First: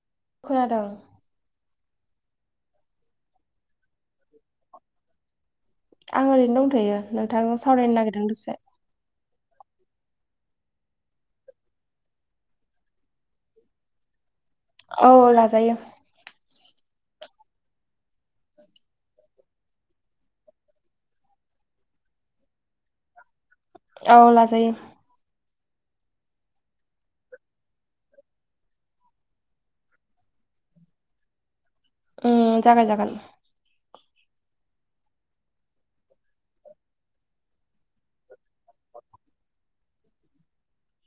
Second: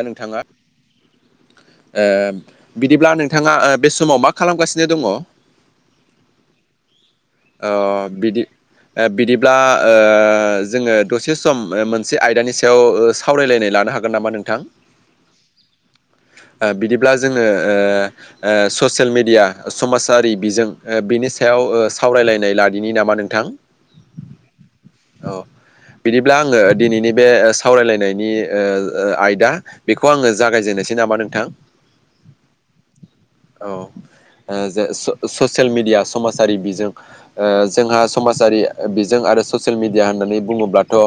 दा नोंथाङा खोनादों ओ बिदिब्ला नोंथाङा ओ बे समाव मा खालामगासिनो दङ आं ओरैनो दंथ'यो नोंथांजों अ सावरायनो नागिरदों बिदि दसे ओ बिदिब ब्ला ओ जोङो दसे सम ओम मोनसे आयदानि सायाव सावरायलायनाय लानो हागोन नामा नों औ लाजायो ब्ला जोङो ओ ओ ससियेल मेडिया समाजारि बिजों बिनि सायाव ओ सो सावरायलायनाय लादिनि नामा नोंथां औ लाजायो अ बिदिब्ला आङो दिनैनि बे सावरायलायनायनि ओ ओ आयदा बेखौ आङो जागायजेननोसै नामा नोंथां उम जागाय जागोन ओ जे स ससियेल मिडिया समाजारि बिजों ओ जोंहा समाजारि बिजों आरो ससियेल मिडिया होननानै बुङोब्लाथ' ओ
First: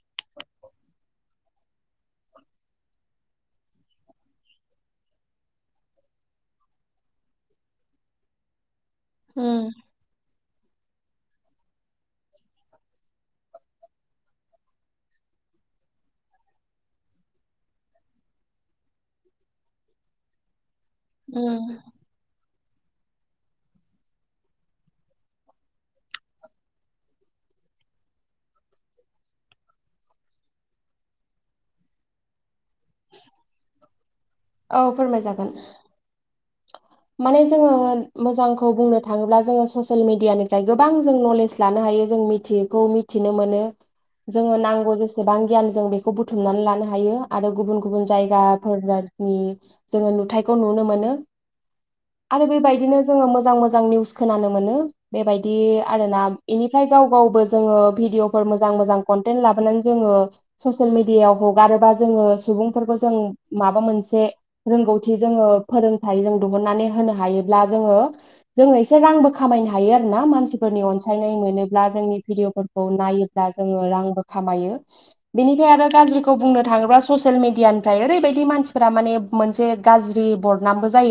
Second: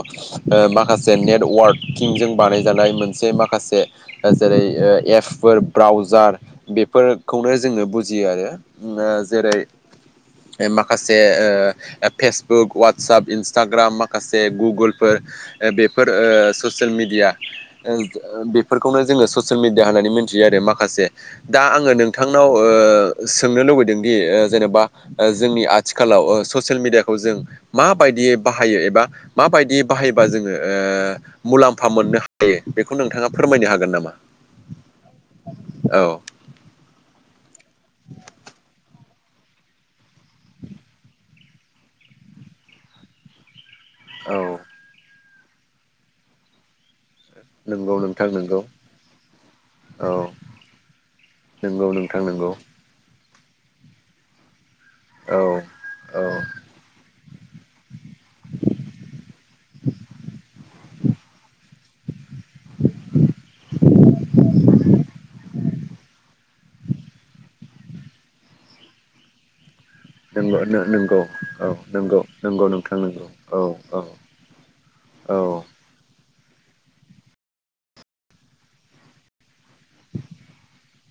माख खासे नेटवार्किंजों बानायजानाय मोनसे माखासे ओ जेरै ओ एपफोर ब्रा व्राजार बेफोरखौनो जोङो बुजियो आरो उम जेरै उम ओ माखासे ओ फेसबुक वाटसाप इन्सटाग्राम माखासे गुगोलफोर ओ बेफोर ओ ससियेल मिडिया ओ ओ बेफोरखौनो जोङो ससियेल मिडिया होननानै मिथियो आरो माख खासे दा उम आङो नोंथांनाव ओ सोंनो लुबैदों दि ओ जेनेबा ओ जोंनि आथिखालाव ओ ससियेल मिडियाखौ जों मा बायदियै बाहायो एबा माबायदियै बाहाय बा जोङो ओ मुलाम्फा मोननो हायो बेखौ नोंथाङा फोरमायनो हागोन नामा औ फोरमाय जागोन औ माने जोङो मोजांखौ बुंनो थाङोब्ला जोङो ससियेल मिडियानिफ्राय गोबां जों नलेज लानो हा यो जों मिथियैखौ मिथिनो मोनो औ जोङो नांगौ जेसेबां गियान जों बेखौ बुथुमनानै लानो हायो आरो गुबुन नंगौ गुबुन नोंथां नंगौ जायगाफोरानि औ जोङो नुथायखौ नुनो मोनो नंगौ नोंथां आरो नंगौ बेबायदिनो जोङो मोजां मोजां निउस खोनानो मोनो औ बेबायदि आरोना औ इनिफ्राय गाव गावबो जोङो भिडिअफोर मोजां मोजां कन्टेन लाबोनानै जों जोङो ससियेल मिडियायाव हगारोबा जोङो सुबुंफोरखौ जों माबा मोनसे रोंगौथि जोङो फोरोंथाइ जों द अन्नानै होनो हायोब्ला जोङो जोङो इसे रांबो खामायनो हा हायो आरो ना नंगौ मानसिफोरनि नंगौ अनसायनाय औ मोनोब्ला जोंनि नंगौ नंगौ भिडिअफोरखौ नोंथां नंगौ नायोब्ला औ जोङो औ रांबो खामायो यो औ बेनिफाय आरो गाज्रि खौ बुंनो थाङोबा ससियेल मिडियानिफ्राय ओरैबायदि मानसिफोरा माने मोनसे गाज्रि बरनामबो जा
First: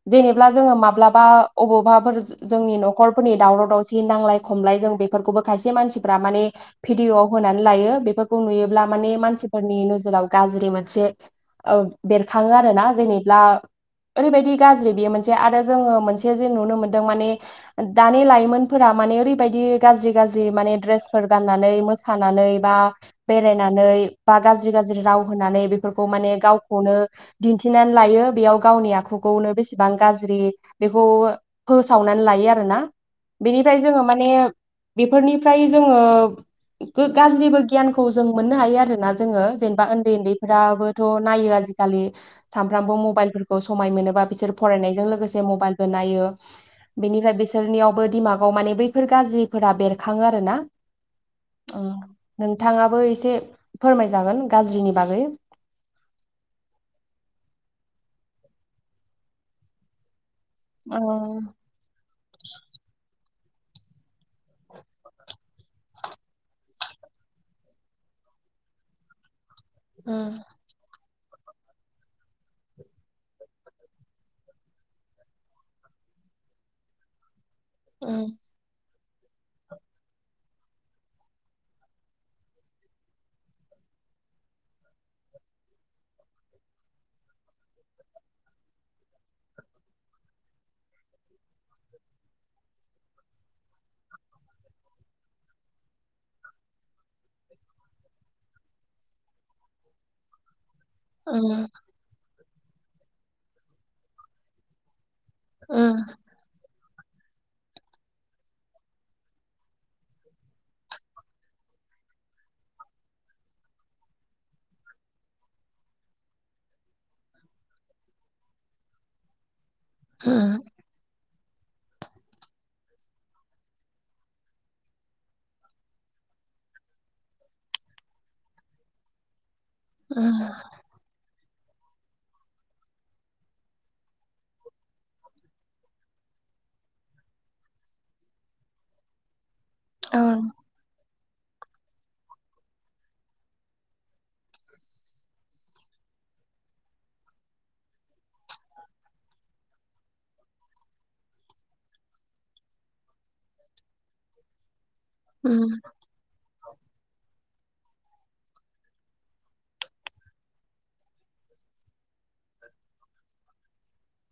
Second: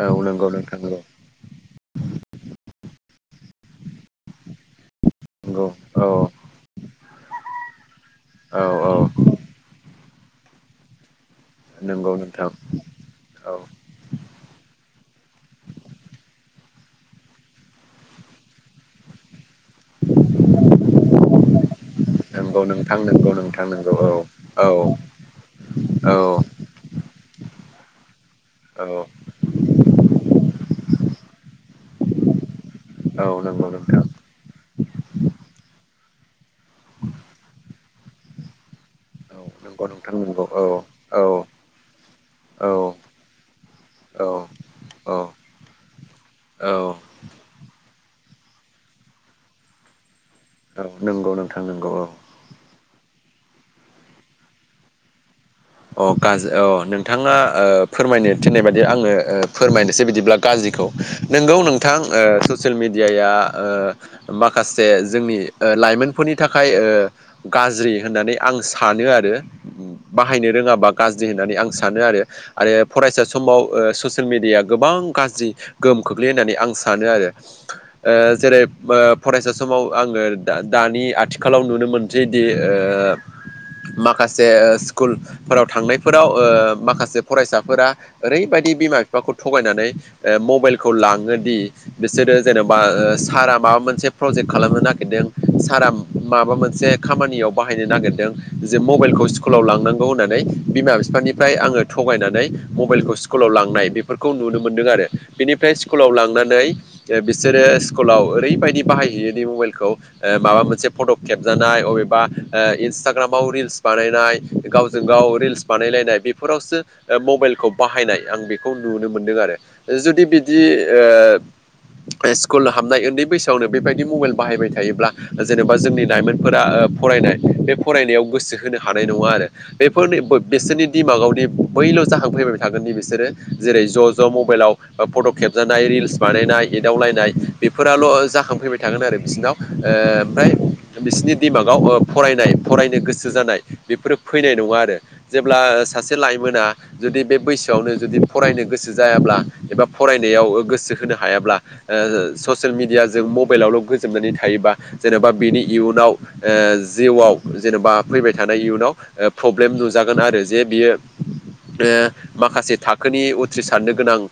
औ नंगौ जेनेब्ला जोङो नोंथां नंगौ माब्लाबा अबावबाफोर जों जोंनि न'खरफोरनि दावराव जि नांलाय खमलाय जों बेफोरखौबो नंगौ खायसे औ मानसिफ्रा माने भिदिअयाव होनानै लायो बेफोरखौ औ नुयोब्ला औ माने मानसिफोरनि नोजोराव गाज्रि मोनसे ओं नंगौ नोंथां बेरखाङो आरोना जेनेब्ला औ ओरैबायदि जि बियो मोनसे आरो जोङो मोनसे जे नुनो मोन्दो माने दानि लाइमोनफोरा माने ओरै बायदि गाज्रि गाज्रि माने द्रेसफोर गाननानै मोस सानानै नंगौ बा नोंथां नंगौ नोंथां नंगौ बेरायनानै औ बा औ गाज्रि गाज्रि राव होनानै बेफोरखौ औ माने गावखौनो दिन्थिनानै लायो बेयाव औ गावनि आखु खौनो बेसेबां गाज्रि बेखौ फोसावनानै लायो आरोना औ नंगौ बेनिफ्राय जोङो नोंथां माने बेफोरनिफ्राय जोङो गाज्रिबो गियानखौ जों मोननो हायो आरो ना औ जोङो जेनबा नंगौ ओन्दै नोंथां नंगौ औ ओन्दैफोराबोथ' औ नायो आजिखालि सानफ्रामबो मबाइलफोरखौ समाय मोनो औ बा बिसोर फरानायजों लोगोसे मबाइलबो नायो औ बिनिफ्राय बिसोरनियावबो दिमाग औ मानि बैफोर गाज्रिफोरा बेरखांङो आरो ना औ नंगौ नोंथां ओ नंगौ औ नोंथाङाबो एसे फोरमाय जागोन गाज्रिनि बागै अ गाज्रि अ नोंथाङा ओ फोरमायनो थिननाय बायदि आङो ओ फोरमायनोसै बिदिब्ला गाज्रिखौ उम नोंगौ नोंथां ओ‌ ससियेल मेडियाया ओ माखासे जोंनि ओ लाइमोनफोरनि थाखाय ओ गाज्रि होननानै आं सानो आरो ओम गाबा गाज्रि होननानै आं सानो आरो आरो फरायसा समाव ससियेल मेडियाया गोबां गाज्रि गोहोम खोख्लैयो होननानै आं सानो आरो उम ओ जेरै' बो फरायसा समाव आङो दा दानि आथिखालाव नुनो मोनसैदि ओ माखासेस स्कुल फोराव थांनायफोराव ओ माखासे फरायसाफोरा ओरै बायदि बिमा बिफाखौ थगायनानै ओ मबाइलखौ लाङोदि बिसोरो जेनोबा ओ सारा माबा मोनसे प्रजेक्ट खालामनो ना गिरदों सारा माबा मोनसे खामानियाव बाहायनो नागिरदों जे मबाइलखौ स्कुलाव लां नांगौ होनानै बिमा बिफानिफ्राय उम आङो थगायनानै मबाइलखौ स्कुलाव लांनाय बेफोरखौ नुनो मोनदों आरो बेनिफ्राय उम स्कुलाव लांनानै जे बिसोरो स्कुलाव ओरैबायदि बाहायहैयो दि मबाइलखौ ओ माबा मोनसे फट' खेबजानाय अबेबा बा ओ इन्सटाग्रामाव रिल्स बानायनाय गावजों गाव रिल्स बानायलायनाय बेफोरावसो ओ मबाइलखौ बाहायनाय आं बेखौ नुनो मोनदों आरो जुदि उम, बिदि‌ ओ स्कुल हाबनाय उन्दै बैसोआवनो बेबायदि मबाइल बाहायबाय थायोब्ला जेनोबा जोंनि लाइमोनफोरा ओ फरायनाय बे फरायनायाव गोसो होनो हानाय नङा आरो बेफोरनि उम, बिसोरनि दिमागावनि बैल' जाहांफैबाय थागोन बिसोरो जेरै' ज' ज' मबाइलाव फट' खेबजानाय रिल्स बानायनाय नाय एदावलायनाय बेफोराल' जाखांफैबाय थागोन आरो बिसिनाव ओ औ आमफाय बिसिनि दिमागाव ओ फरायनाय फरायनो गोसो जानाय बेफोरो फैनाय नङा आरो जेब्ला सासे लाइमोना जुदि बे बैसोआवनो जुदि फरायनो गोसो जाया ब्ला एबा फरायनायाव ओ गोसो होनो हायाब्ला ओ ससिल मिडिया जों मबाइलावल' गोजोमनानै नै थायोबा जेनेबा बिनि उम, इयुनाव ओ जिउआव जेनेबा फैबाय थानाय इयुनाव ओ प्रब्लेम नुजागोन आरो जे बियो ओ माखासे थाखोनि उथ्रिसारनो गोनां ओ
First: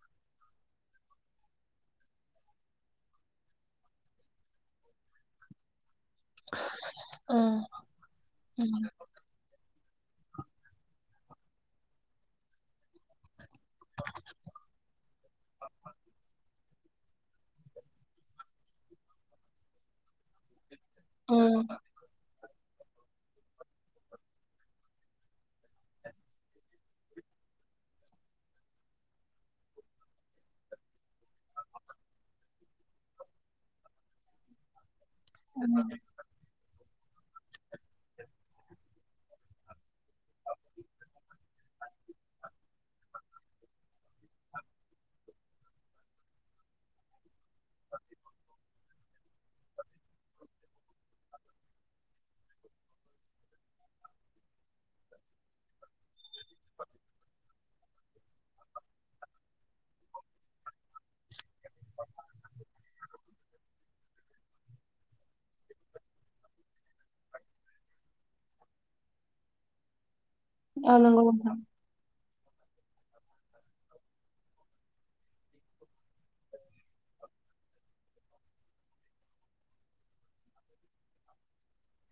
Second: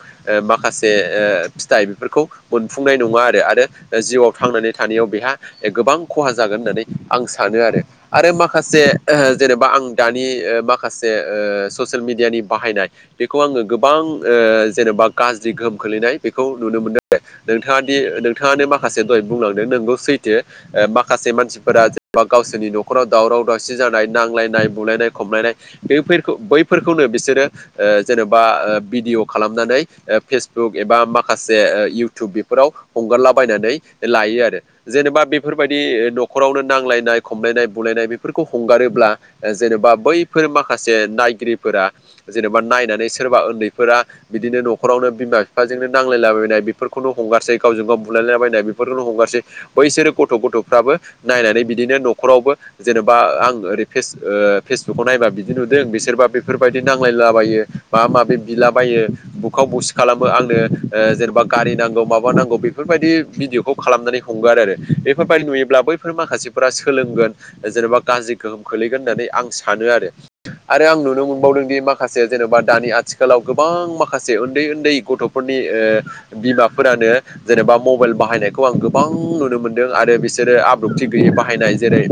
माखासे ओ फिथाइ बेफोरखौ खौ मोनफुंनाय नंआ आरो आरो ओ जिउआव थांनानै थानायाव बेहा ओ गोबां खहा जागोन होननानै आं सानो उम, आरो आरो माखासे उम, ओ जेनेबा आं दानि ओ माखासे जे ओ ससियेल मिडियानि बाहायनाय बेखौ आङो गोबां ओ जेनेबा गाज्रि गोहोम खोलै नाय बेखौ नुनो मोनदों नोंथांआ दि नोंथाआनो माखासे दहाय बुंलांदों नंगौ सैथो माखासे उम, मानसिफोरा जेनेबा गावसोरनि न'खराव दावराव दावसि जानाय नांलायनाय बुलायनाय खमलायनाय बेफोरखौ बैफोरखौनो बिसोरो ओ जेन'बा ओ बिदि भिडिअ खालामनानै ओ‌‌ फेसबुक एबा माखासे ओ इउटुब बेफोराव हगारलाबायनानै लायो आरो जेनेबा बेफोरबायदि ओ न'खरावनो नांलायनाय खमलायनाय बुलायनाय बेफोरखौ हगारोब ब्ला ओ जेनेबा बैफोर माखासे नायगिरिफोरा जेनेबा नायनानै सोरबा उन्दैफोरा ओ बिदिनो न'खरावनो बिमा बिफाजोंनो नांलायलाबायनाय बेफोरखौनो हगारसै गावजों गाव बुलायलाबायनाय बेफोरखौनो हगारसै बैसोरो गथ' गथ'फ्राबो नायनानै बिदिनो न'खरावबो जेनेबा आं ओरै फेस ओ फेसबुकाव नायबा बिदि नुदों बिसोरबा बेफोरबायदि नांलायलाबायो माबा माबि बिलाबायो यो बुखाव बुसि खालामो आंनो ओ जेनेबा गारि नांगौ माबा नांगौ बेफोरबायदि भिडिअखौ खालामनानै हगारो आरो बेफोरबायदि नुयोब्ला बैफोर माखासेफोरा सोलोंगोन जेन'बा गाज्रिखौ गोहोम खोलैगोन होननानै आं सानो आरो‌ आरो औ आं नुनो नंगौ नोंथां मोनबावदों दि माखासे जेन'बा दानि आथिखालाव गोबां माखासे ओ उन्दै उन्दै गथ'फोरनि ओ बिमाफोरानो जेनेबा मबाइल बाहायनायखौ आं गोबां नुनो मोनदों आरो बिसोरो आब्रुथि गैयै बाहायनाय जेरै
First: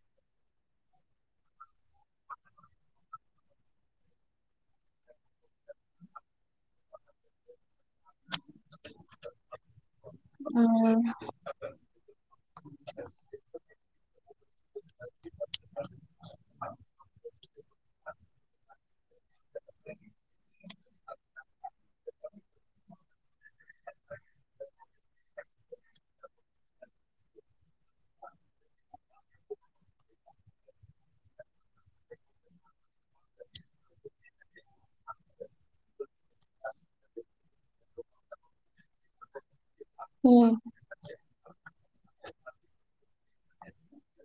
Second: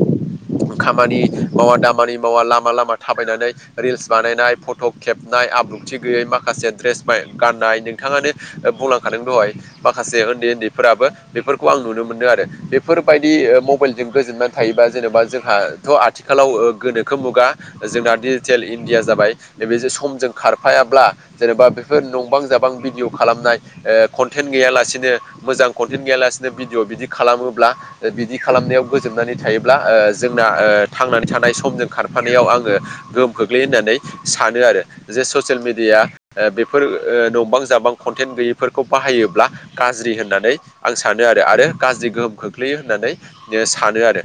खामानि मावा दामानि मावा लामा लामा थाबायनानै रिल्स बानायनाय फट' खेबनाय आब्रुथि गैयै माखासे माखासे द्रेस गाननाय नोंथांआनो बुंलांखादों दहाय माखासे उन्दै उन्दैफोराबो बे उम, बेफोरखौ आं नुनो मोनदों आरो बेफोरबायदि ओ मबाइलजों गोजोननानै थायोबा जेनेबा जोंहाथ' आथिखालाव ओ गोनोखो मुगा जोंना डिजिटेल इण्डिया जाबाय नैबे जे समजों खारफायाब्ला जेनेबा बेफोर नंबां जाबां भिडिअ खालामनाय ओ कनटेन्ट गैयालासेनो मोजां कन्टेट गैया लासिनो भिडिअ' बिदि खालामोब्ला बिदि खालामनाआव गोजोमनानै थायोब्ला ओ जोंना ओ थांनानै थानाय समजों खारफानायाव आङो गोहोम खोख्लैयो होननानै सानो आरो जे ससियेल मेडिया दा बेफोर ओ नंबां जाबां कनटेन्ट गैयैफोरखौ बाहायोब्ला गाज्रि होननानै उम, आं सानो आरो आरो गाज्रि गोहोम खोख्लैयो होननानै ओ सानो आरो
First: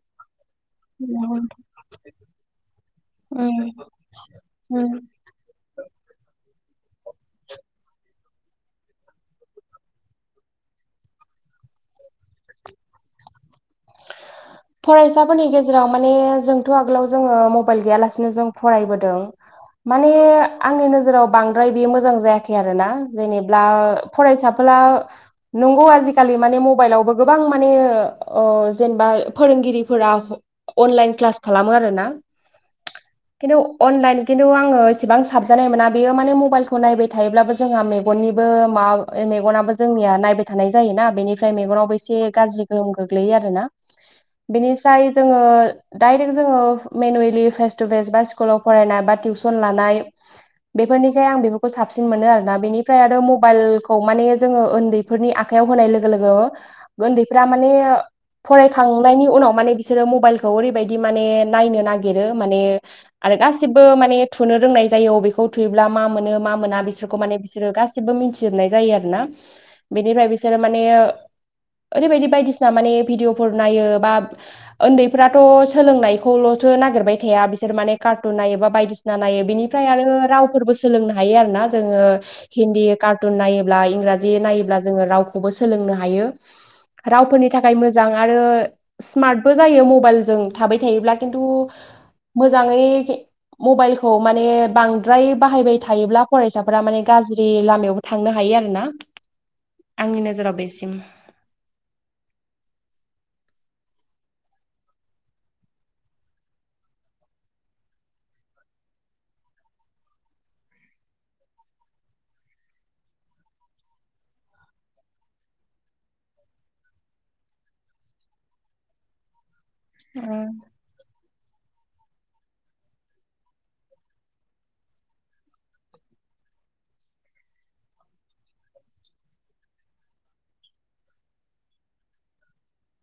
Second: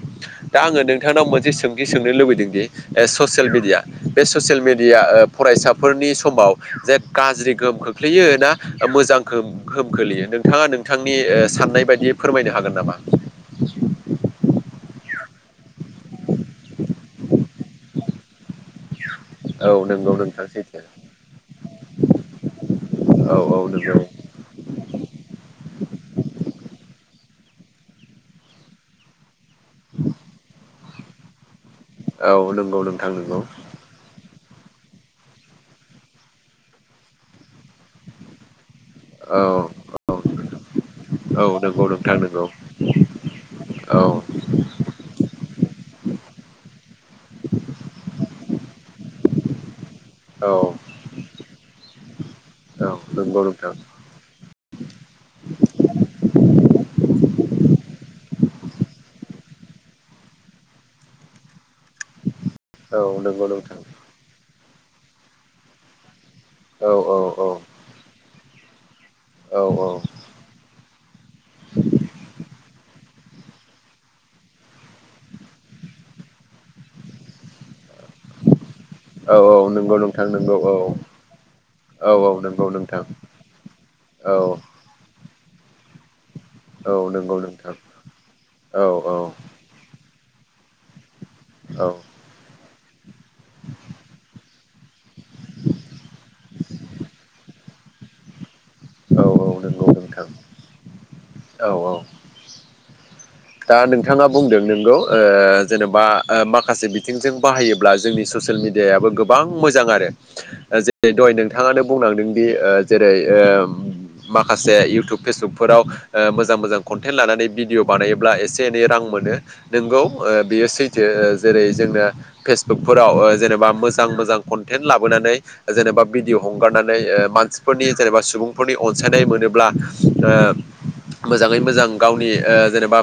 दा आङो नोंथांनाव नंगौ मोनसे नोंथां। सों थि सोंनो लुबैदोंदि ओ ससियेल मेडियाया उम, बे ससियेल मिडिआ उम। ओ फरायसाफोरनि समाव जे गाज्रि गोहोम खोख्लैयो ना मोजां गोहोम गोहोम खोलैयो नोंथांआ नोंथांनि ओ साननाय बायदियै फोरमायनो हागोन नामा? फरायसाफोरनि गेजेराव माने जोंथ' आगोलाव जोङो मबाइल गैयालासिनो जों फरायबोदों। औ माने नंगौ नोंथां सैथो आंनि नोजोराव बांद्राय बे मोजां जायाखै आरोना औ जेनेब्ला नंगौ फरायसाफोरा ब्ला नोंगौ आजि खालि माने मबाइलयवबो गोबां गोबां माने ओ जेनेबा फोरोंगिरिफोरा अनलाइन क्लास खालामो आरोना औ नंगौ नोंथां नंगौ किन्थु अनलाइन खिन्थु आङो इसेबां साबजानाय मोना बेयो माने मबाइलखौ नायबाय थायोब्लाबो जोंहा मेगननिबो माबा औ मेगनाबो जोंनिया औ नायबाय थानाय जायोना औ बेनिफ्राय नंगौ मेगनावबो एसे नोंथां नंगौ गाज्रि गोहोम गोग्लैयो आरोना। औ बिनिफस्राय जोङो डाइरेक्ट जोङो मेनुयेलि फेस टु फेस बा स्कुलाव फरायना बा टिउसन लानाय औ बेफोरनिखाय आं बेफोरखौ साबसिन मोनो आरोना बेनिफ्राय आरो नंगौ नोंथां मबाइलखौ माने जोङो उन्दैफोरनि आखाइयाव होनाय लोगो लोगो उन्दैफ्रा माने फरायखांनायनि उनाव माने बिसोरो मबाइलखौ ओरैबायदि माने नायनो नागिरो माने औ आरो नंगौ नोंथां गासिबो माने थुनो रोंनाय जायो बेखौ थुयोब्ला मा मोनो मा मोना औ औ बिसोरखौ माने औ बिसोरो गासिबो मिथिजोबनाय जायो आरो ना औ बेनिफ्राय बिसोरो माने ओरैबायदि बायदिसिना माने भिडअ फोर‌ नायो बा उन्दैफ्राथ' सोलोंनायखौलथ' नागिरबाय थाया बिसोर माने कार्टुन नायो बा बायदिसिना औ नायो औ बेनिफ्राय नंगौ आरो नोंथां नंगौ रावफोरबो औ सोलोंनो हायो आरो ना जोङो औ औ नंगौ हिन्दी नोंथां कार्टुन नायोब्ला इंराजि औ नायोब्ला जोङो रावखौबो सोलोंनो हायो। औ नंगौ रावफोरनि थाखाय नोंथां। मोजां आरो औ स्मार्टबो जायो मबाइल जों थाबाय थायोब्ला खिन्थु औ मोजाङै [unintelligible] मबाइलखौ माने बांद्राय बाहायबाय थायोब्ला फरायसाफोरा माने गाज्रि लामायावबो थांनो हायो। ना औ नंगौ आंनि नोंथां नोजोराव बेसिम औ औ दा नोंथाङा बुंदों नोंगौ ओ जेनेबा माखासे बिथिंजों बाहायोब्ला जोंनि ससियेल मिडियाबो गोबां मोजां आरो जेरै दहय नोंथाङानो बुंलादोंदि जेरै ओ माखासे इउटुब फेसबुकफोराव मोजां मोजां कन्टेट लानानैनानै भिदिअ बानाय ब्ला एसे एनै रां मोनो नोंगौ उम बेयो सैथो जेरै जोंनो फेसबुकफोराव ओ जेनेबा मोजां मोजां कनटेन्ट लाबोनानै जेनेबा भिदिअ हगार नानै ओ‌मानसिफोरनि जेनेबा सुबुंफोरनि अनसायनाय मोनोब्ला ओ मोजाङै मोजां गावनि ओ जेनेबा ओ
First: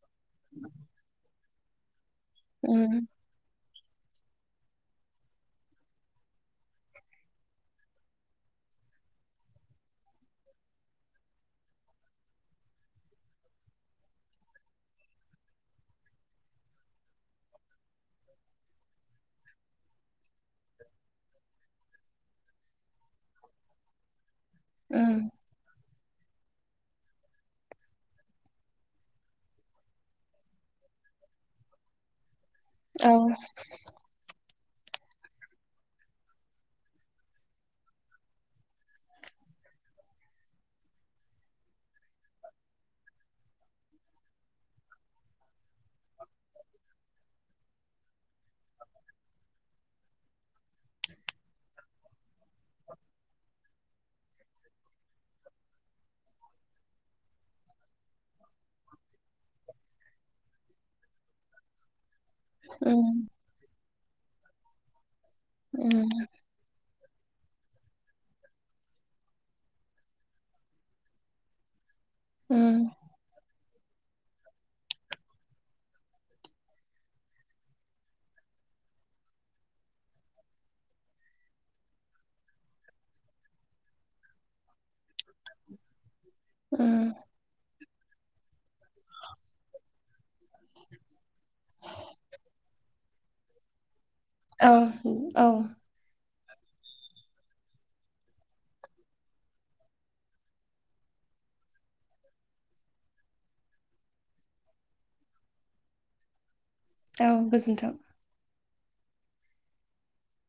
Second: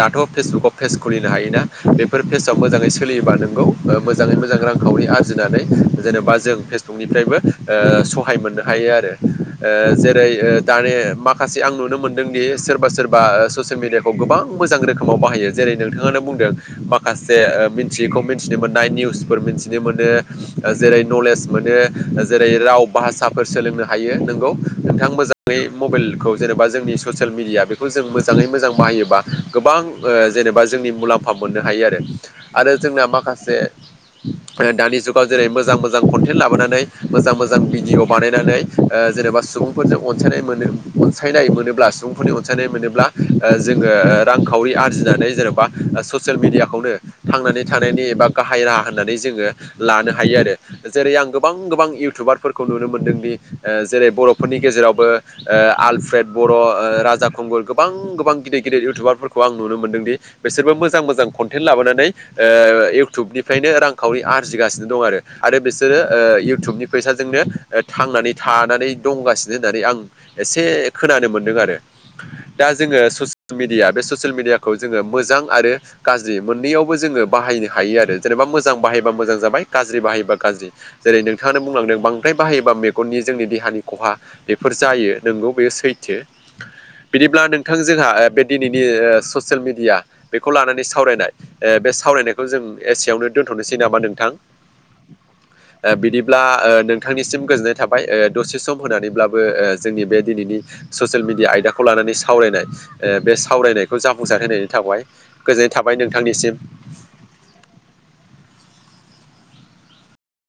दाथ' फेसबुकाव पेज खुलिनो हायोना बेफोर पेजाव मोजाङै उम सोलिबा नोंगौ मो मोजाङै मोजां रांखावरि आरजिनानै जेनेबा जों फेसबुकनिफ्रायबो ओ सहाय मोननो हायो आरो ओ जेरै ओ दानि माखासे आं नुनो मोनदोंदि सोरबा सोरबा ससियेल मिडियाखौ गोबां मोजां रोखोमाव बाहायो जेरै नोंथाङानो बुंदों माखासे मिथियिखौ मिथिनो मोन निउस फोर मिथिनो मोनो जेरै नलेज मोनो जेरै राव भासाफोर सोलोंनो हायो नोंगौ नोंथां उम मोजाङै मबाइलखौ जेनेबा जोंनि ससियेल मिडिया बेखौ जों मोजाङै मोजां बबा गोबां जेनेबा जोंनि मुलाम्फा मोननो हायो आरो आरो जोंना औ माखासे दानि जुगाव जेरै मोजां मोजां कन्टेन्ट लाबोनानै मोजां मोजां भिडिअ बानायनानै जेनेबा सुबुंफोरजों अनसायनाय मोनो अनसायनाय मोनोब्ला सुबुंफोरनि अनसायनाय मोनोब्ला जोङो रांखावरि आरजिनानै जेन'बा ससियेल मिडियाखौनो थांनानै थानायनि एबा गाहाय राहा होननानै जोङो लानो हायो आरो जेरै आं गोबां गोबां इउटुबारफोरखौ नुनो मोनदोंदि जेरै बर'फोरनि गेजेरावबो आलफ्र्रेद बर' राजा खुंगुर गोबां गिदिर गिदिर इउटुबारफोरखौ आं नुनो मोनदों दि बिसोरबो मोज जां मोजां कन्टेन्ट लाबोनानै उम इउटुबनिफ्रायनो रांखावरि आरजिगासिनो दं आरो आरो बिसोरो उम इउटुबनि फैसाजोंनो थांनानै थानानै दंगासिनो होननानै आं एसे खोनानो मोनदों आरो दा उम जोङो मिदिया बे ससियेल मिडियाखौ जोङो मोजां आरो गाज्रि मोननैयावबो जोङो बाहायनो हायो आरो जेनेबा मोजां बाहायबा मोजां जाबाय गाज्रि बाहायोबा गाज्रि जेरै नोंथाङानो बुंलांदों बांद्राय बाहायोबा मेगननि जोंनि दे खहा बेफोर जायो नोंगौ बे सैथो उम बिदिब्ला नोंथां जो जोंहा बे दिनैनि ओ ससियेल मेडिया बेखौ लानानै सावरायनाय ओ बे सावरायनायखौ जों एसेयावनो दोन्थ'नोसै नामा नों औ औ। ब्ला ओ नोंथांनिसिम गोजोननाय थाबाय ओ दसे सम होनानैब्लाबो जोंनि बे दिनैनि ससियेल मिडिया आयदाखौ लानानै सावरायनाय ओ बे सावरायनायखौ जाफुंसार होनायनि थाबाय गोजोननाय थाबाय नोंथांनिसिम। औ गोजोन्थों।